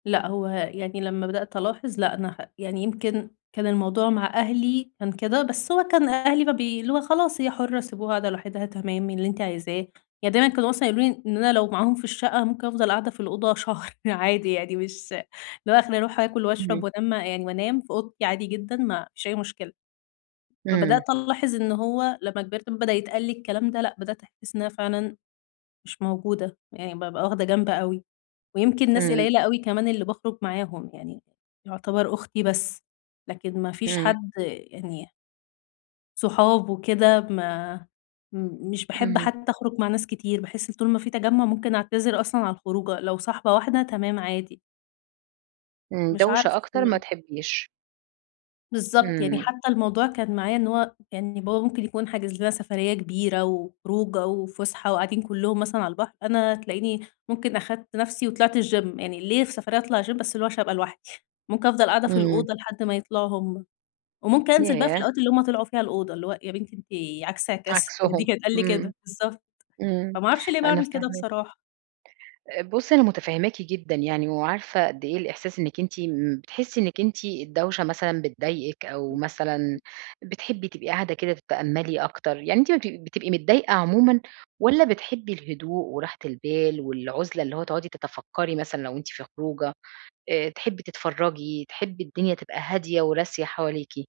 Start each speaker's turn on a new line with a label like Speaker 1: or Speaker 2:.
Speaker 1: لأ، هُو يعني لمّا بدأت ألاحظ لأ أنا خ يعني يمكن كان الموضوع مع أهلي، كان كده، بس هُو كان أهلي مبي اللي هُو خلاص، هي حرة، سيبوها قاعدة لوحِدها، تمام، اللي أنتِ عايزاه. يعني دايمًا كانوا مثلًا يقولوا لي إن أنا لو معاهم في الشقة أنا ممكن أفضل قاعدة في الأوضة شهر عادي يعني مش اللي هُو آخري أروح آكل وأشرب
Speaker 2: اهم.
Speaker 1: وأنا مع يعني وأنام في أوضتي عادي جدًا، ما فيش أي مشكلة. فبدأت
Speaker 2: إمم.
Speaker 1: ألاحظ إن هُو لما كبرت، ب بدأ يتقالّي الكلام ده لأ، بدأت أحس إن أنا فعلًا مش موجودة، يعني بابقى واخدة جنب أوي، ويمكن ناس
Speaker 2: إمم.
Speaker 1: قليلة اوي كمان اللي بخرج معاهم، يعني يعتبر أختي بس، لكن ما فيش
Speaker 2: إمم.
Speaker 1: حد يعني صُحاب وكده ما م مش باحب
Speaker 2: اهم.
Speaker 1: حتى أخرُج مع ناس كتير، باحس إن طول ما في تجمع ممكن أعتذر أصلًا عن الخروجة، لو صاحبة واحدة تمام عادي.
Speaker 2: امم،
Speaker 1: مش
Speaker 2: دوشة
Speaker 1: عارفة
Speaker 2: أكتر ما
Speaker 1: بقى.
Speaker 2: تحبيش.
Speaker 1: بالضبط، يعني
Speaker 2: إمم.
Speaker 1: حتى الموضوع كان معايا إن هُو يعني بابا ممكن يكون حاجز لنا سفرية كبيرة و وخروجة وفسحة وقاعدين كلهم مثلًا على البحر، أنا تلاقيني ممكن أخدت نفسي وطلعت الgym، يعني ليه في سفرية أطلع gym؟! بس اللي هُو عشان أبقى لوحدي، ممكن أفضل قاعدة في
Speaker 2: إمم.
Speaker 1: الأوضة لحد ما يطلعوا هُم، وممكن أنزل بقى في
Speaker 2: ياه!
Speaker 1: الوقت اللي هُم طلعوا فيه الأوضة اللي هُو "يا بنتي أنتِ عكس عكاس؟" دي
Speaker 2: عكسُهم.
Speaker 1: كان تتقال لي
Speaker 2: إمم،
Speaker 1: كده. بالضبط،
Speaker 2: إمم،
Speaker 1: فما أعرفش ليه
Speaker 2: أنا
Speaker 1: باعمل كده
Speaker 2: فاهماكِ.
Speaker 1: بصراحة.
Speaker 2: آآ، بُصي أنا مُتفهماكِ جدًا يعني، وعارفة قد إيه الإحساس إنك أنتِ إمم، بتحسي إنِّك أنتِ الدوشة مثلًا بتضايقك أو مثلًا بتحبي تبقي قاعدة كده تتأملي أكتر، يعني أنت ما بتب بتبقي متضايقة عمومًا، والّا بتحبي الهدوء وراحة البال والعُزلة اللي هُو تقعدي تتفكري مثلًا لو أنتِ في خروجة، آآ تحبي تتفرجي، تحبي الدنيا تبقى هادية وراسية حواليكِ؟